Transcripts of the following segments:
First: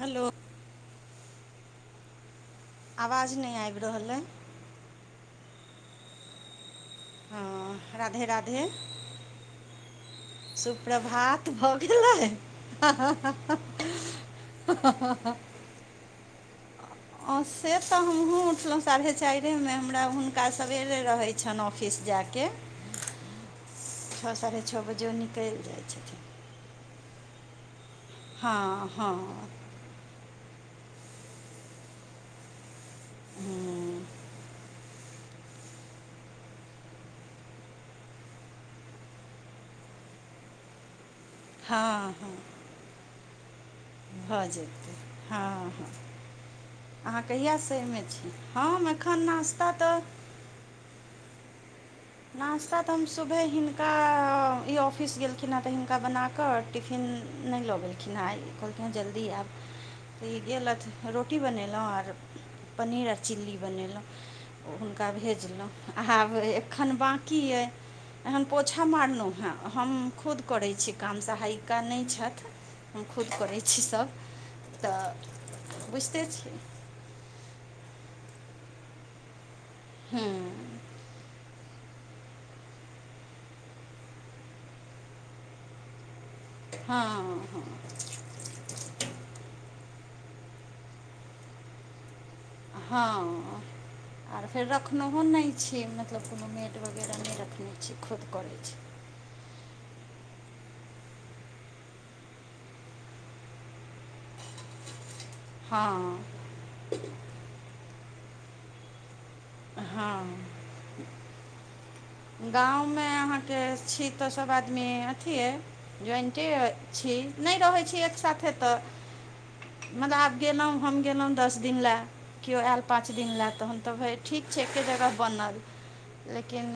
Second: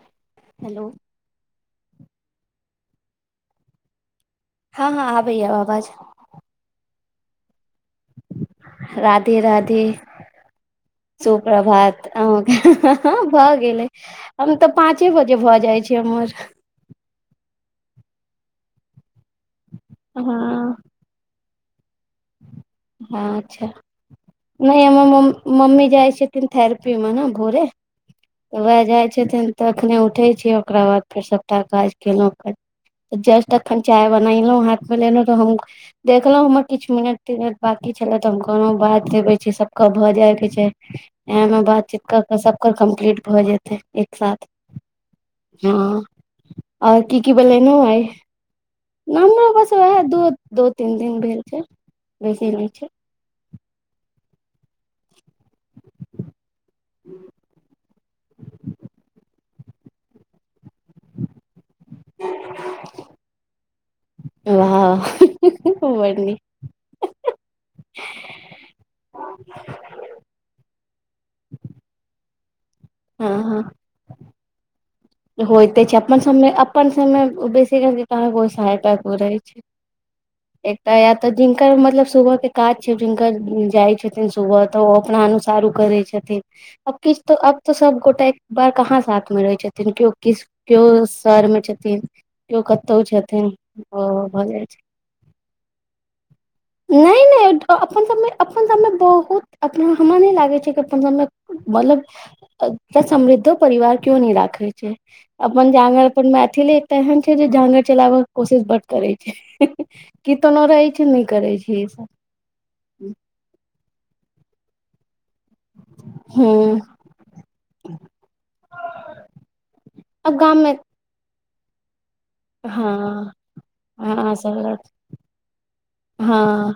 Hello. Hello. आवाज नय आइब रहल अइ। हँ- हँ आबय या आवाज। हँ। राधे राधे राधे- राधे। सुप्रभात भऽ सुप्रभात गेलै अहुके ह- ह भऽ गेलै। हम त पाँचे बजे भऽ जाइ छैय हमर। हँ से त हमहुँ उठलहुँ साढ़े चाइरे मे हमरा हुनका हँ सवेरे रहय छन ऑफिस जा हँ अच्छा साढ़े नय छओ हमर बजे ओ मम निकलि मम्मी जाइ छथिन छैय [unintelligible] थेरपीमे ने भोरे वएह हँ जाइ हँ छथिन तखने उठै छियै ओकरा बाद फेर सभटा काज केलहुँ फेर। जस्ट अखन हूँ, चाय बनेलहुँ हाथमे लेलहुँ त हम देखलौं हमर किछ मिनट- तिनट बाकी छले त हम कहलौं बात कर लय छी सबके भ जाय के छैय। ऐ मे बातचीत हँ क हँ के सब क कम्प्लीट भ जेत य एक साथ हँ आओर की अहाँ की कहियासँ बनेलौं एहिमे आइ। छी हम एखन हमरो नाश्ता बस उएह तऽ दो दू तीन दिन भेल छैय। नास्ता त हम सुबहे हिनका इ ऑफिस गेल कहखिन हँ त हिनका बना क टिफिन नय लऽ गेलखिन हेँ आइ कहलखिन हेँ जल्दी ऐब। त इ गेलथ रोटी बनेलौं आर पनीर आ चिली बनेलौं हुनका वाह भेजलहुँ बड आब नीक खन बाकी अइ। तहन पोछा मारलौ हेँ हम खुद करै छी काम सहायिका नय छथ। हम खुद हँ करै हँ छी सब। होइते तऽ छै अपन बुझिते सब मे छी अपन सब मे बेसी रहोते तहन कोय सहायता करेै। हँ एकटा या तऽ जिनकर मतलब सुबह के काज छै जिनकर जाय छथिन सुबह तऽ ओ अपना अनुसार ओ करै छथिन। अब हँ किछ तऽ हँ अब तऽ सब गोटा- बार काहाँ साथ मे रहै छथिन केओ किस केओ सर में छथिन- कीओ कतौ छथिन हँ हँ भऽ आर जा फेर छै। रखनहो नहि छी मतलब कोनो मेड वगैरह नैय- नहि नैय रखने छी अपन खुद सबमे करै अपन छी सबमे बहुत अपना हमरा नै लागेय छैय कि अपन गाम मे मतलब- समृद्धो परिवार क्यो नै राखेैय। छैय अपन [unintelligible] अपन हँ मैथिली तेएहन छैय जे जानं चलाबय के कोशिश बड करै छैय। हँ कितोनो रहै छैय नै करेय छैय इ सब। गाँव में आहाँके छी तऽ सब आदमी अथिये। ज्वाइंटे हूँ छी नै रहेैय छी एक साथे तऽ मुदा आब गलोअ हम गेलहुँ दस दिन लेए। केओ एल पाँच दिन हँ लए तहन तऽ भइ हँ ठीक छै सब एके जगह बनल लेकिन हँ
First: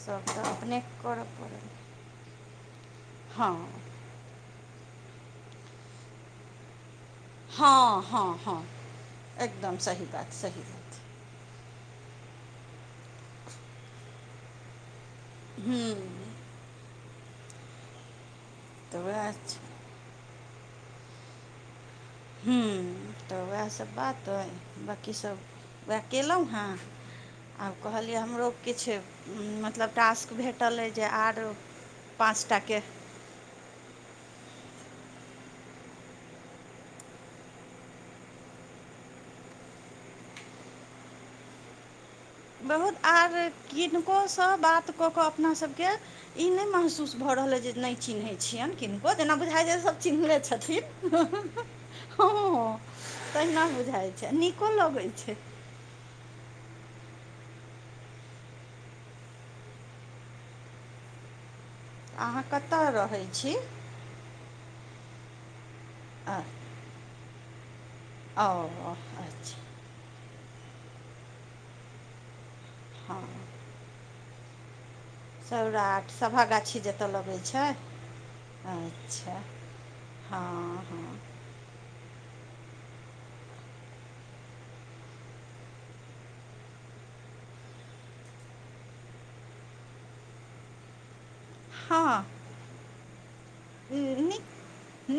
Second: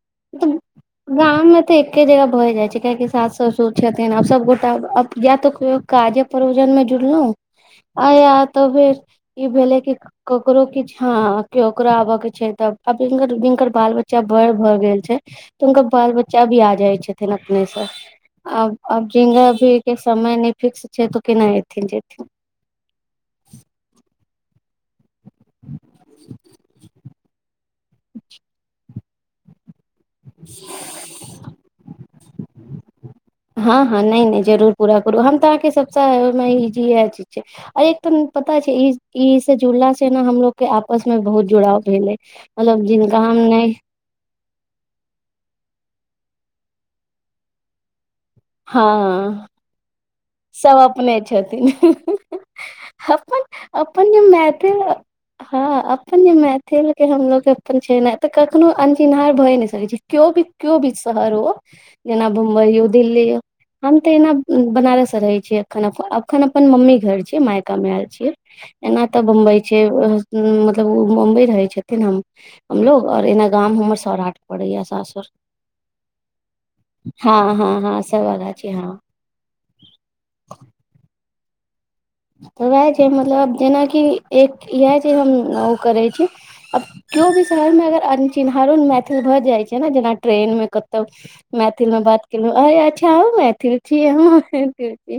सब तऽ अपने करऽ गाममे परत तऽ एके जगह भऽ जाइ छैय काहे की सास ससुर छैथ। तेहेन आब सबगोटा अब जेएब तऽ कहियो काजे प्रोजन में जुड़लौ। हँ आ हँ या हँ तऽ फेर ई एकदम भेले की सही बात सही ककरो किछ बात हँ केओकरो आबय के छैय तऽ आब जीनकर जीनकर बाल बच्चा बड़ भए गेल। छैय तऽ हुनका हूँ बाल बच्चा भी आ जाइ छथिन अपने सँ आब- तऽ आब वएह जिनका छै भी- एक समय नै फिक्स छै तऽ केना ऐथिन जेथिन। हूँ तऽ वएह सब बात अइ। बाकी सब वएह केलो हेॅं आब कहलियै हमरो किछ। मतलब टास्क भेटल अइ जे आर पाँचटा के ह‌ँ, हँ नैय नैय जरूर पूरा करू हम तऽ आहाँके सब से मायन लिय इहे चीज छैय। अइ ठुम पता छै इ ई से जुड़ला से न हमलोग के आपस में बहुत जुड़ाव भेलै। मतलब जिनका नैह ओ सब बात कऽ कऽ अपना सब के ई नै महसूस भऽ रहल अइ जे नै चिन्हैत छियैन किनको जेना हँ बुझइ जे सब चिन्हले सब छथिन अपने हँ, छथिन हँ। अपन तहिना अपन बुझाय जे छैय आ नीको मैथिल लगै छैय। हँ अपन जे मैथिल के हमलोग अपन छै न तऽ कखनो अनचिन्हार भए नै सकैय छै। कियो भी कियो भी शहर हो जेना अहाँ बुम्बई हो कतऽ रहै दिल्ली हो- छी हम तऽ ऐना बनारस से रहेै छीयेै एखन अऽ एखन अपन मम्मी घर छी मायका मे एल छी ओ एना तऽ अच्छा बम्बई छी। की ओ मतलब वो बम्बई रहेैत छथिन हम हमलोग आ हँ ऐना गाम हमर सौराठ परेैया सासुर सौराठ सभा गाछी जतऽ लगै हँ छै। हँ हँ सब आगा छी हँ अच्छा हँ, हँ तऽ उएह छैय मतलब जेनाकि एक इएह छैय हम ओ करेैय छी। अब कीओ भी शहर मे अगर अनचिन्हारो मैथिल भऽ जाइ छैय न जेना ट्रेन मे कत तऽ मैथिल मे बात हँ केलौ अरे अच्छा अहु मै थिल छियै हम नीक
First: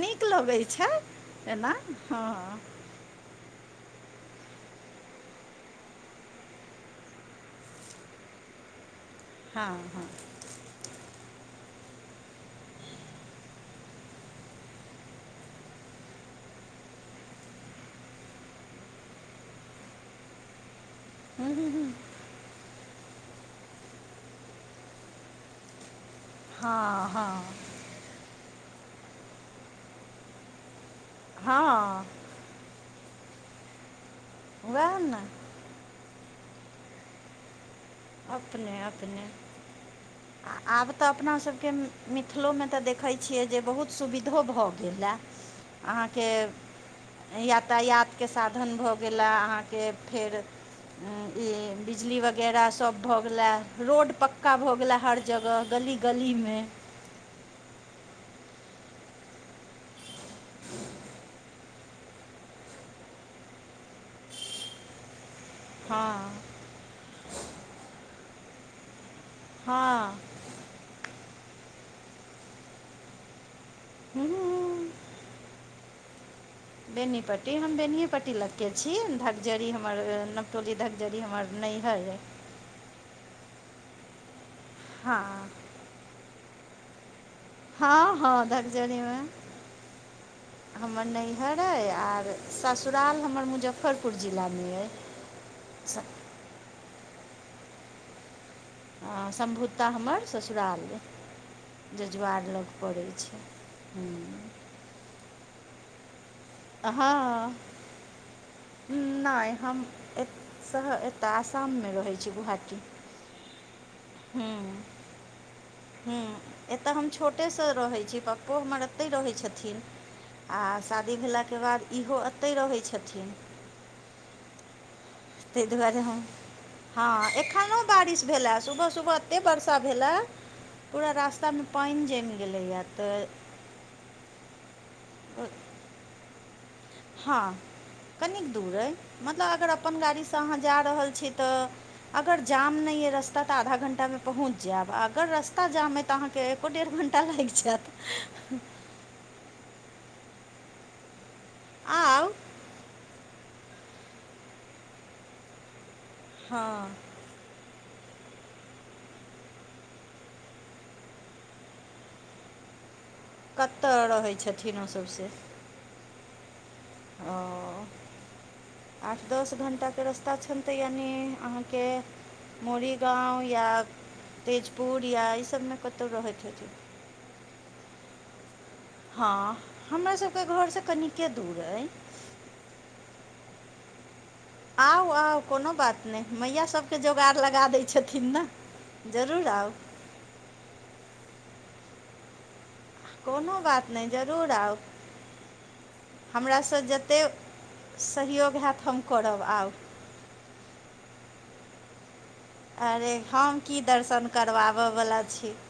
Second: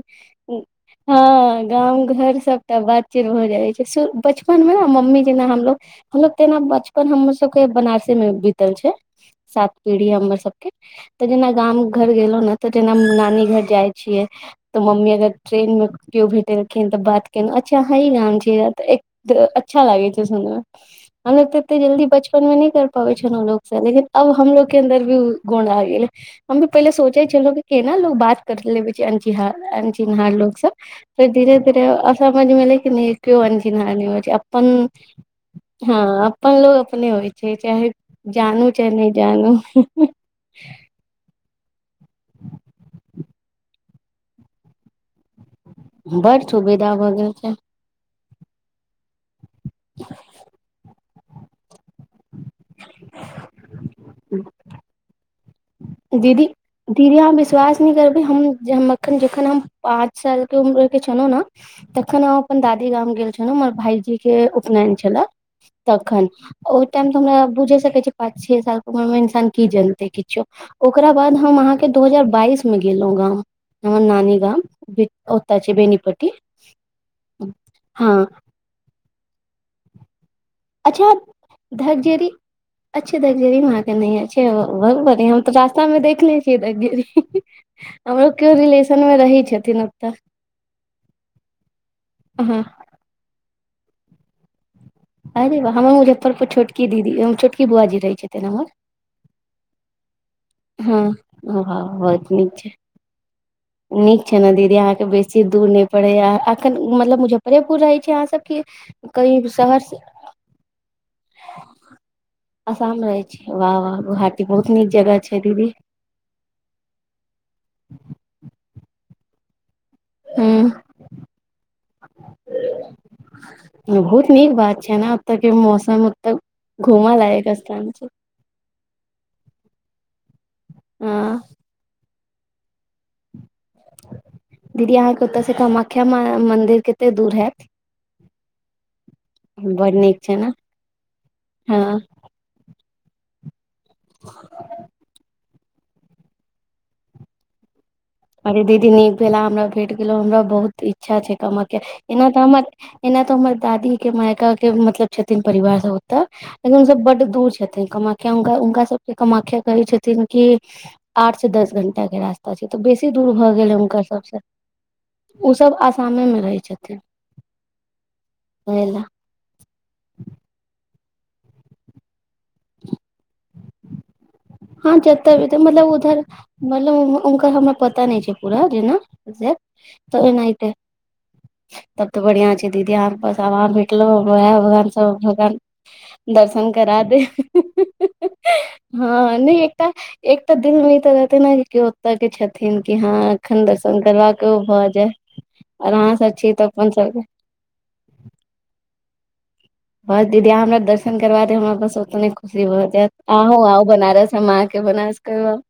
नीक लगै छै हँ एना गाँव हँ घर सब तऽ बड चिज भऽ जाय छैय सु बचपन मे न मम्मी जेना हमलोग हमरा तऽ ऐना बचपन हमरो सबके बनारसे मे बीतल छै सात हँ पीढ़ी हमर सब तऽ जेना गाम घर गेलो न तऽ जेना नानी घर जाइ छियै। तऽ मम्मी अगर ट्रेन में कियो भी गेलखिन तऽ बात केेलु अच्छा अहा ई नाम छीय तऽ अच्छा लागे छैय सुनमे हमरो हँ तऽ ओते जल्दी बचपन मे नै कर परैय छलो लोक स लेकिन अब हमलोग के अन्दर भी ऊ गुण आइब गेलै हम भी पहिले हँ सोचे हँ छल्लों केना लोग बात कर लेबै छैय अनचिहा अंचिन्हार लोग स फेर धीरे-धीरे हँ अस समझ मे ऐलै की नै कओ अंचिन्हार नै हो छैय अपन वएह ने हँ अपन लोक अपने होइ छैय चाहे जानू अपने चाहे नै अपने जानू आब तऽ अपना सबके मिथिलोमे तऽ देखयछिये जे बहुत सुबिधो भऽ गेलै। अहाँके बड़ सुविधा भऽ गेल छै यातायात के साधन भ गेलै अहा के फेर इ बिजली बगैरह भऽ गेलै रोड पक्का भऽ गेलै हर जगह दीदी गली-गलीमे दीदी अहाँ विश्वास नहि करबै हम जहन मखन जखन हम पाँच साल के उम्र के छलहुँ न तखन हम अपन दादी गाम गेल छलउ हमर भाईजी के उपनेन छले। तखन हँ ओहि टाइम तऽ हमरा बुझे सकै छी पाँच छे साल के उमर मे इंसान की जनते हँ किछो ओकरा बाद हम अहाँके दू हजार बाइस में गेल्लो गाँंव हमर नानी गाम [unintelligible] ओत छै बेनीपट्टी बेनीपट्टी हम बेनिए हँ पट्टी लग के छी धकजरी हमर नब टोली अच्छा धकजड़ी हमर नईहर अय। धकजरी अच्छा धकजरी में अहा के नईहर छय बहुत हँ बढ़िया हम त रास ता में देखलेने छियै दग्जरी हँ हमरो हँ किओ रिलेशन मे धकजरीमे रहै छथिन ओतऽ हमर नईहर अए आर हँ ससुराल हमर मुजफ्फरपुर जिलामे अय। अरे वाह हमर मुजफ्फरपुर छोटकी दीदी छोटकी बुआजी रहै छथिन हमर आ सम्भुता हमर ससुराल अए हँ वाह बहुत नीक जजुआर छै लग पड़ै छै। नीक छै ने दीदी अहाँके बेसी दूर नहि पड़ैया एखन मतलब हँ मुजफ्फरेपुर रहै छी अहाँ सब की कहीं नहि शहर हम से एत शहर एतऽ आसाम मे रहै छी गोहाटी वाह-वाह गुहाटी बहुत नीक जगह छै दीदी हूँ एत हम छोटेसँ रहै छी पप्पो हमर एतहि रहै छथिन हूँ आ शादी भेलाके बाद इहो अतए रहैत छथिन बहुत नीक बात छै ने ओत के ताहि दुआरे मौसम हम ओतऽ घूम हँ लायक एखनो स्थान छै बारिश भेल सुबह-सुबह एते बर्षा भेलै। पूरा हँ रस्तामे पाइन जमि गेलैए तऽ दीदी अहाँके ओतय से कामाख्या माई मन्दिर कतेक दूर हँ हैत कनिक दूर अइ मतलब अगर बड अपन नीक गाड़ीसँ छै ने अहाँ जा रहल छी तऽ हँ अगर जाम नहि यऽ रास्ता तऽ आधा घण्टामे पहुँच जैब अगर रस्ता ताऽ जाम अए तऽ अहाँके एको डेढ़ घण्टा लागि जैत अरे दीदी नीक भेला अहा हमरा भेट गेलो हमरा बहुत इच्छा छै। कामख्या के एना आउ तऽ हमर एना त हमर दादी के मायका के मतलब छथिन परिवार सब लेकिन हँ सब बड दूर छथि कामख्या हुनका सबके कामख्या कहे छथिन कि आठ स दस घंटा के रास्ता छै बेस बेसी दूर भऽ गेल है हुनकर कतऽ रहै सबसँ छथिन ओसभ से ओ सब आसामे मे रहै छथिन ओ सबसे ओएले आठ दस घण्टाके रस्ता छनि तऽ यानि अहाँके मोरीगांव या हँ तेजपुर या जते ई भीत सभमे मतलब कतहु उधर रहैत हेथिन मतलब उनकर हमरा पता नहि छै पूरा जेना। हँ हमरा त सभके एनाइते, घरसँ कनिके दूर अइ तब त बढ़िया छै दीदी आहाँ के पास। [unintelligible] देखलो वैहा भगान आउ सब आउ भगवान कोनो बात नहि मैया दर्शन सभके करा दे। जोगाड़ लगा दै छथिन ने हँ जरूर नहि आउ एकटा एकटा दिल नहि त रहतै न कियो एटा के छथिन कि हँ कोनो अखन बात दर्शन नहि करवाक जरूर ओ आउ भऽ जा। आर अहाँ सब छी तऽ हमरासँ अपन सबके। जतेक सहयोग हैत हम करब आऊ। बस दीदी हमरा दर्शन करबा देब [unintelligible] ओतने अरे [unintelligible] हम आँहु की आऊ दर्शन बनारस हम अहानके बनारस करबाबयवला छी कराऊँ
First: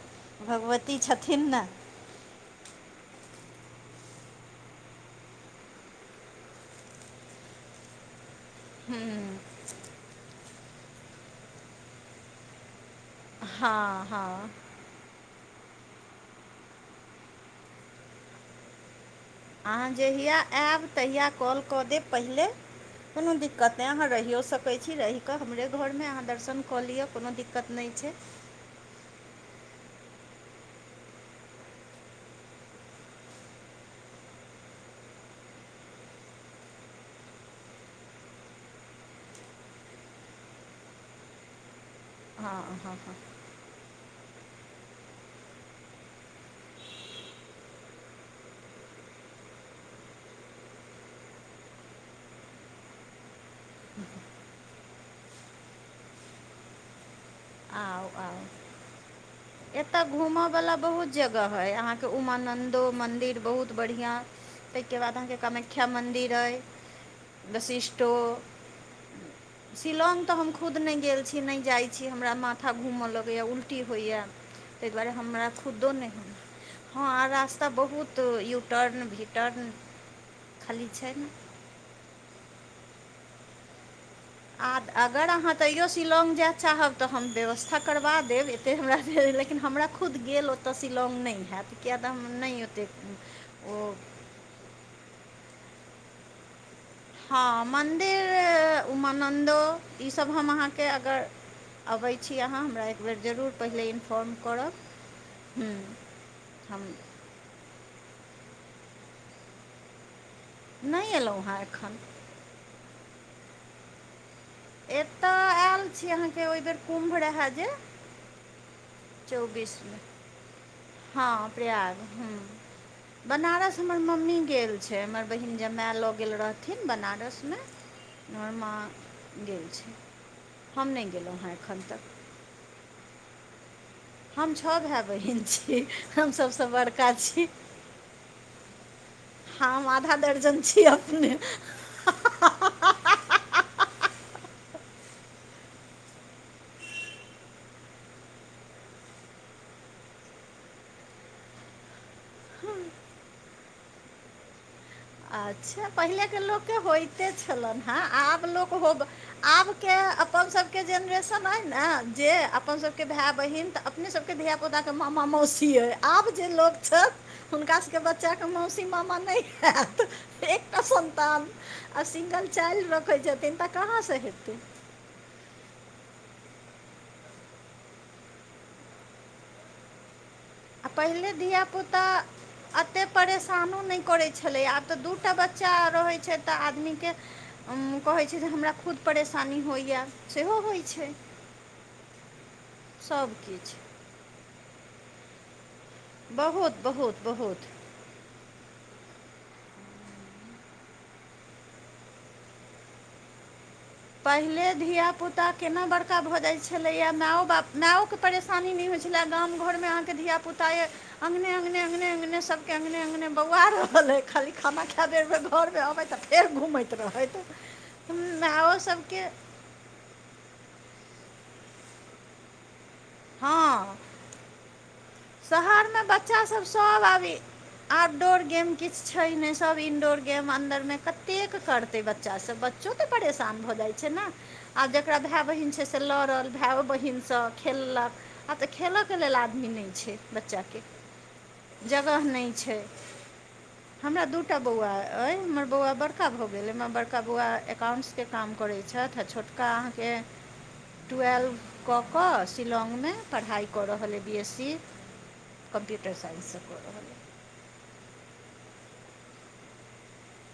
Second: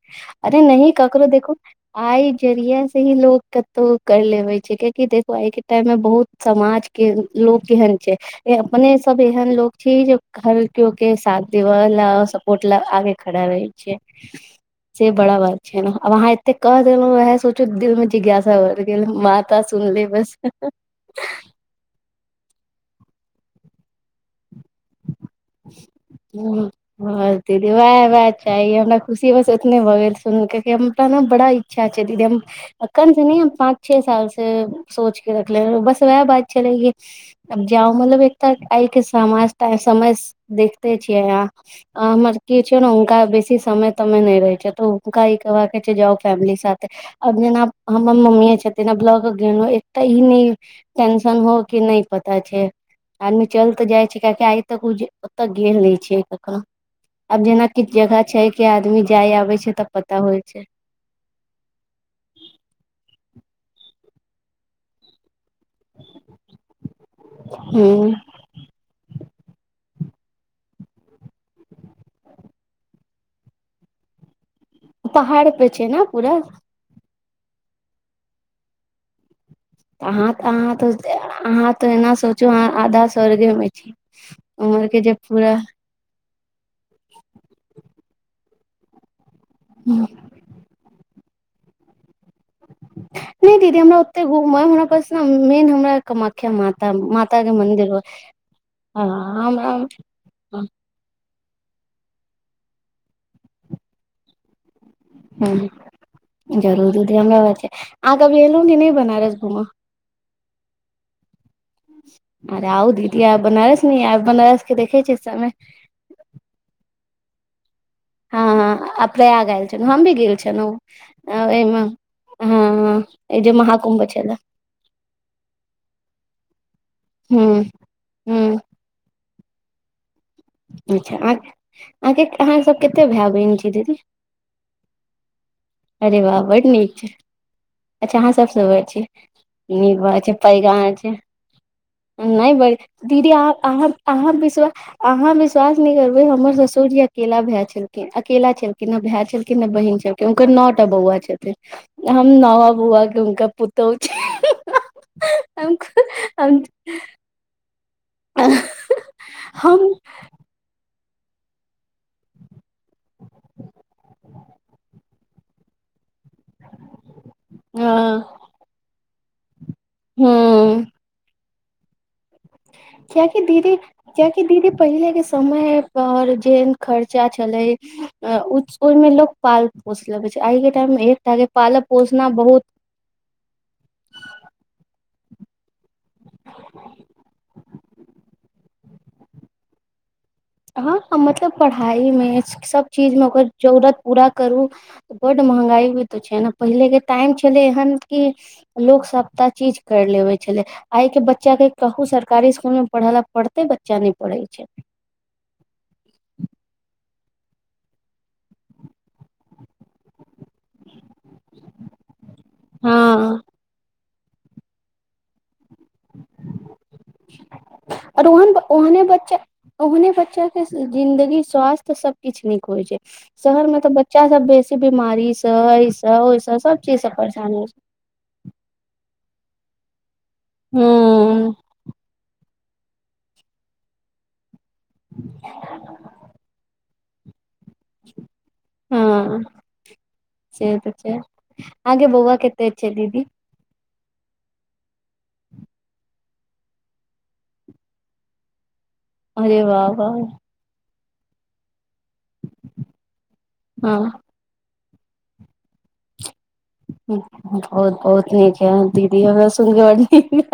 अरे नही भगवती ककरो छथिन देखु ने आइ जरिया से ही लोग कतहु कर लेबे छै कियकि देखु आइ के टाइम मे बहुत समाज के लोग केहन छै ए मने सब हूँ एहन लोग छी जे हर केओ के साथ देब ला सपोर्ट ल आबे खड़ा रहै छीये। हँ हँ से बड़ा बात छै ने आब अहाँ एते कह देलहुं वै ह सोचू दिल में जिज्ञासा बढ़ गेल हमार। अहाँ जहिया ऐब तहिया कॉल कऽ देब पहिले कुनु दिक्कत नय अहाँ रहियो सकै छी रैह के हमरे घरमे अहाँ दर्शन बस कऽ लिअ कोनो दीदी दिक्कत नहि वएह छै। वएह चाही हमरा खुशी बस ओतने भऽ गेल सुनक हमरा ने बड़ा इच्छा छै दीदी हम अक्खन से न हम पाँच छे साल से सोच के रखले बस वैह बात छले की [unintelligible] देखते छियै आहाँ हमर हँ की छै ने हँ हँ हुनका बेसी समय समे न रहै छै त हुनका काइबाके छै जाउ फेमिली साथे आब जेना हमर मम्मीये छथिन आब लऽ के गेलहु एकटा ई नहि टेंशन हो क नहि पता छै आदमी चल जाइ छै कहाकि आइ तक ओ जे त गेल नहि छै कखनो आब जेना किछु जगह छै कि आदमी जाय आबे छै। तब एतऽ पता होइ घूमऽ छै बला बहुत जगह है अहाँ के उमाानंन्दो मंदिर बहुत बढ़िया ताहि के बाद अहाँ के कम वख्या मन्दिर अइ ह वशिष्ठो शिलौंग तऽ हम खुद नहि गेल छी नहि जाइत छी हमरा माथा घूमय लगैया उल्टी होइया। ताहि दुआरे हमरा पहाड़ पे छै खुदो ने नहि पूरा हम हँ रास्ता बहुत यूटर्न भीटर्न आहाँ तऽ अहाँ तऽ अहाँ तऽ एना सोचू अहाँ आधा स्वार्गे में छी। आ उमर के जे अगर अहाँ पूरा तैयो शिलांग जा चाहब तऽ हम व्यवस्था करबा देब एतेक हमरा लेकिन हमरा खुद गेल ओत ओतऽ शिलॉग नहि हैत किए तऽ हम नहि ओतेक नहि दीदी ओ हमरा ओते घुमय हमरा पस मेन हमरा कामाख्या माता माता के हँ मन्दिर ओ अय तब हम अहाँके अगर अबै छी अहाँ हमरा एकबेर जरूर पहिले इन्फॉर्म करब। हँ हूँ हम जरूर दीदी अमरा बाद छै आग कभी एलहु नहि बनारस घुमा। नहि एलहुँ हेँ एखन। अरे आउ दीदी आ बनारस न आब बनारस के देखै छी सममे से अहाँके ओहि बेर कुम्भ रहा जे हं हं आब प्रयाग आयल छलहुं हम भी गेल छलहुं। हं प्रयाग हूं ई जे बनारस हमर महाकुम्भ छलै मम्मी। गेल छैय हमर बहिन जमै लऽ गेल रहथिन बनारस हूँ मे। हमर हूँ मां गेल छैय। अच्छा अहां अहां के अहां सब कते भाै बहिन छी दीदी। हम छ भेै बहिन छी अरे हम वाह सब बड सऽ नीक छै बड़का छी। अच्छा अहां सब स बङ छी हम नीक आधा बात छैय दर्जन पैग छी अहां छियै। अपने नहि बै दीदी अहां अहां अहां पिसबै। अहां विश्वास नहि करबैय हमर ससुर जी अकेला भेै छलखिन अकेला छलखिन है भै छलखिन। कि नहि बहीन छलखिन। हुनकर न टा बौआ छथिन हम नवा बौआ के हुनकर पुतोह छी। हम अच्छा पहिले के हम लोके होइत। होइते छलहेन आब लोक हो आब हम के। अपन सबके जेनरेशन अय ने जे अपन सबके भै बहिन तऽ अपने सबके धिया। पुता केऽ मामा मौसी अई। आब जे लोक छैथ हुनका सबके बच्चा हँ के मौसी मामा नहि हैत। एकटा संतान आ सिंगल चाइल्ड रखैय कियाकि छथिन तऽ दीदी कहां से कियाकि हेतैय। दीदी पहिले के समय पर जेहन खर्चा छलैय ओहिमे लोक। पाल पोष लेबे छैय आइ के आ टाइम मे एकटा के पालक पोषना बहुत। ओते परेशानो नहि करै छलै या आब तऽ दू टा बच्चा रहै छैय तऽ आदमी के। कहैय छैय जे हमरा खुद परेशानी होइया। अहांक मतलब पढ़ाइ मे अछि सब चीज मे ओकर सभकिछु जरूरत। पूरा करू बड महंगाइ होइ तऽ छैय न बहुत पहिले के बहुत टाइम बहुत छलैय हन की लोक सबटा चीज कर लेबे छलैय। आइ के बच्चा के कहू सरकारी स्कुल मे पढ़ लै पढते बच्चा नहि पढ़े छैय। पुता केना बड़का भऽ जाइत छलैया मै ओ बाप मै ओ के परेशानी नहि होइत छलैए गाम घरमे अहां के धिया। पुता ये। अंगने अंगने अंगने अंगने सब के अंगने अंगने हँ बौआ रहल यै खाली खाना खाै बेर मे घर मे अबै। त फेर घुमैत रहैत मैओ सब। ओह ने बच्चा के जिंन्दगी स्वास्थ सब किछ नीक होइ छैय शहर में तऽ हँ बच्चा।। बच्चा सब बेसी बीमारी सऽ शहर ऐइ मे स ओइ बच्चा स सब चीज सष आब परेशानी। आउटडोर गेम किछ छैय नहि सभ इनडोर गेम अन्दर मे हूँ कतेक करतै बच्चा सब। बच्चा। से तऽ परेशान भऽ जाइ छैय न आब जेकरा भै बहिन छैय से लड़ल भाय बहिन सऽ। खेललक आब त खेलऽ के लेल हँ आदमी नै। बच्चा से के तऽ छै आगे जगह बौआ नहि कते छैय। छै दीदी हमरा दूटा बौआ अइ हमर बौआ बड़का भऽ गेलै हमर बड़का बौआ एकाउंट्स के काम करैत छैथ। अरे छोटका वाह अहां के। वाह ट्वेल् कऽ कऽ शिलांग मे पढ़ाइ कऽ रहल अइ हँ B S C. Computer science सऽ। बहुत बहुत नीक है दीदी हमरा सुनंगे ब।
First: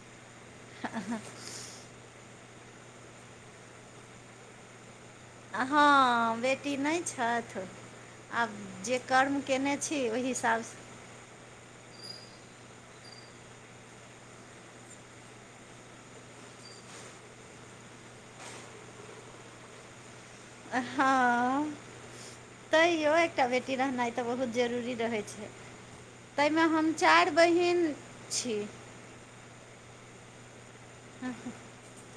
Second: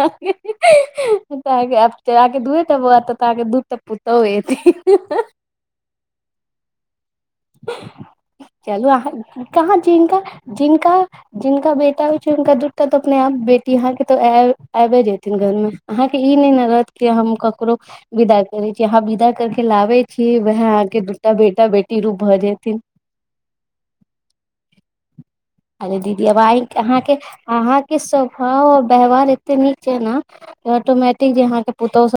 अहां के दूएटा बौआऽ तब त अहां के दू टा पुतहु एथिन। हां बेटी नहि छैथ। आब चलू जे अहाँ कर्म कयने कहाँ छी जिनका ओहि हिसाब सऽ। जिनका जिनका बेटा होइ छैय हुनका दूटा त अपने आप बेटी अहां के त आइबे जेथिन घर में। अहां के ई नहि ने रहत के हम ककरो विदा करे छी अहां विदा करके लाबे। छी व्हे आके दुटा हँ बेटा बेटी रूप भऽ जेथिन तैयो एकटा बेटी रहनाइ तऽ, बहुत जरूरी रहैत छै, अरे दीदी अबाइ ताहिमे हम अहाँके चारि बहिन -अहाँके छी स्वभाव अब व्यवहार एते नीक छै न, ऑटोमेटिक जे यहं के पुतो सब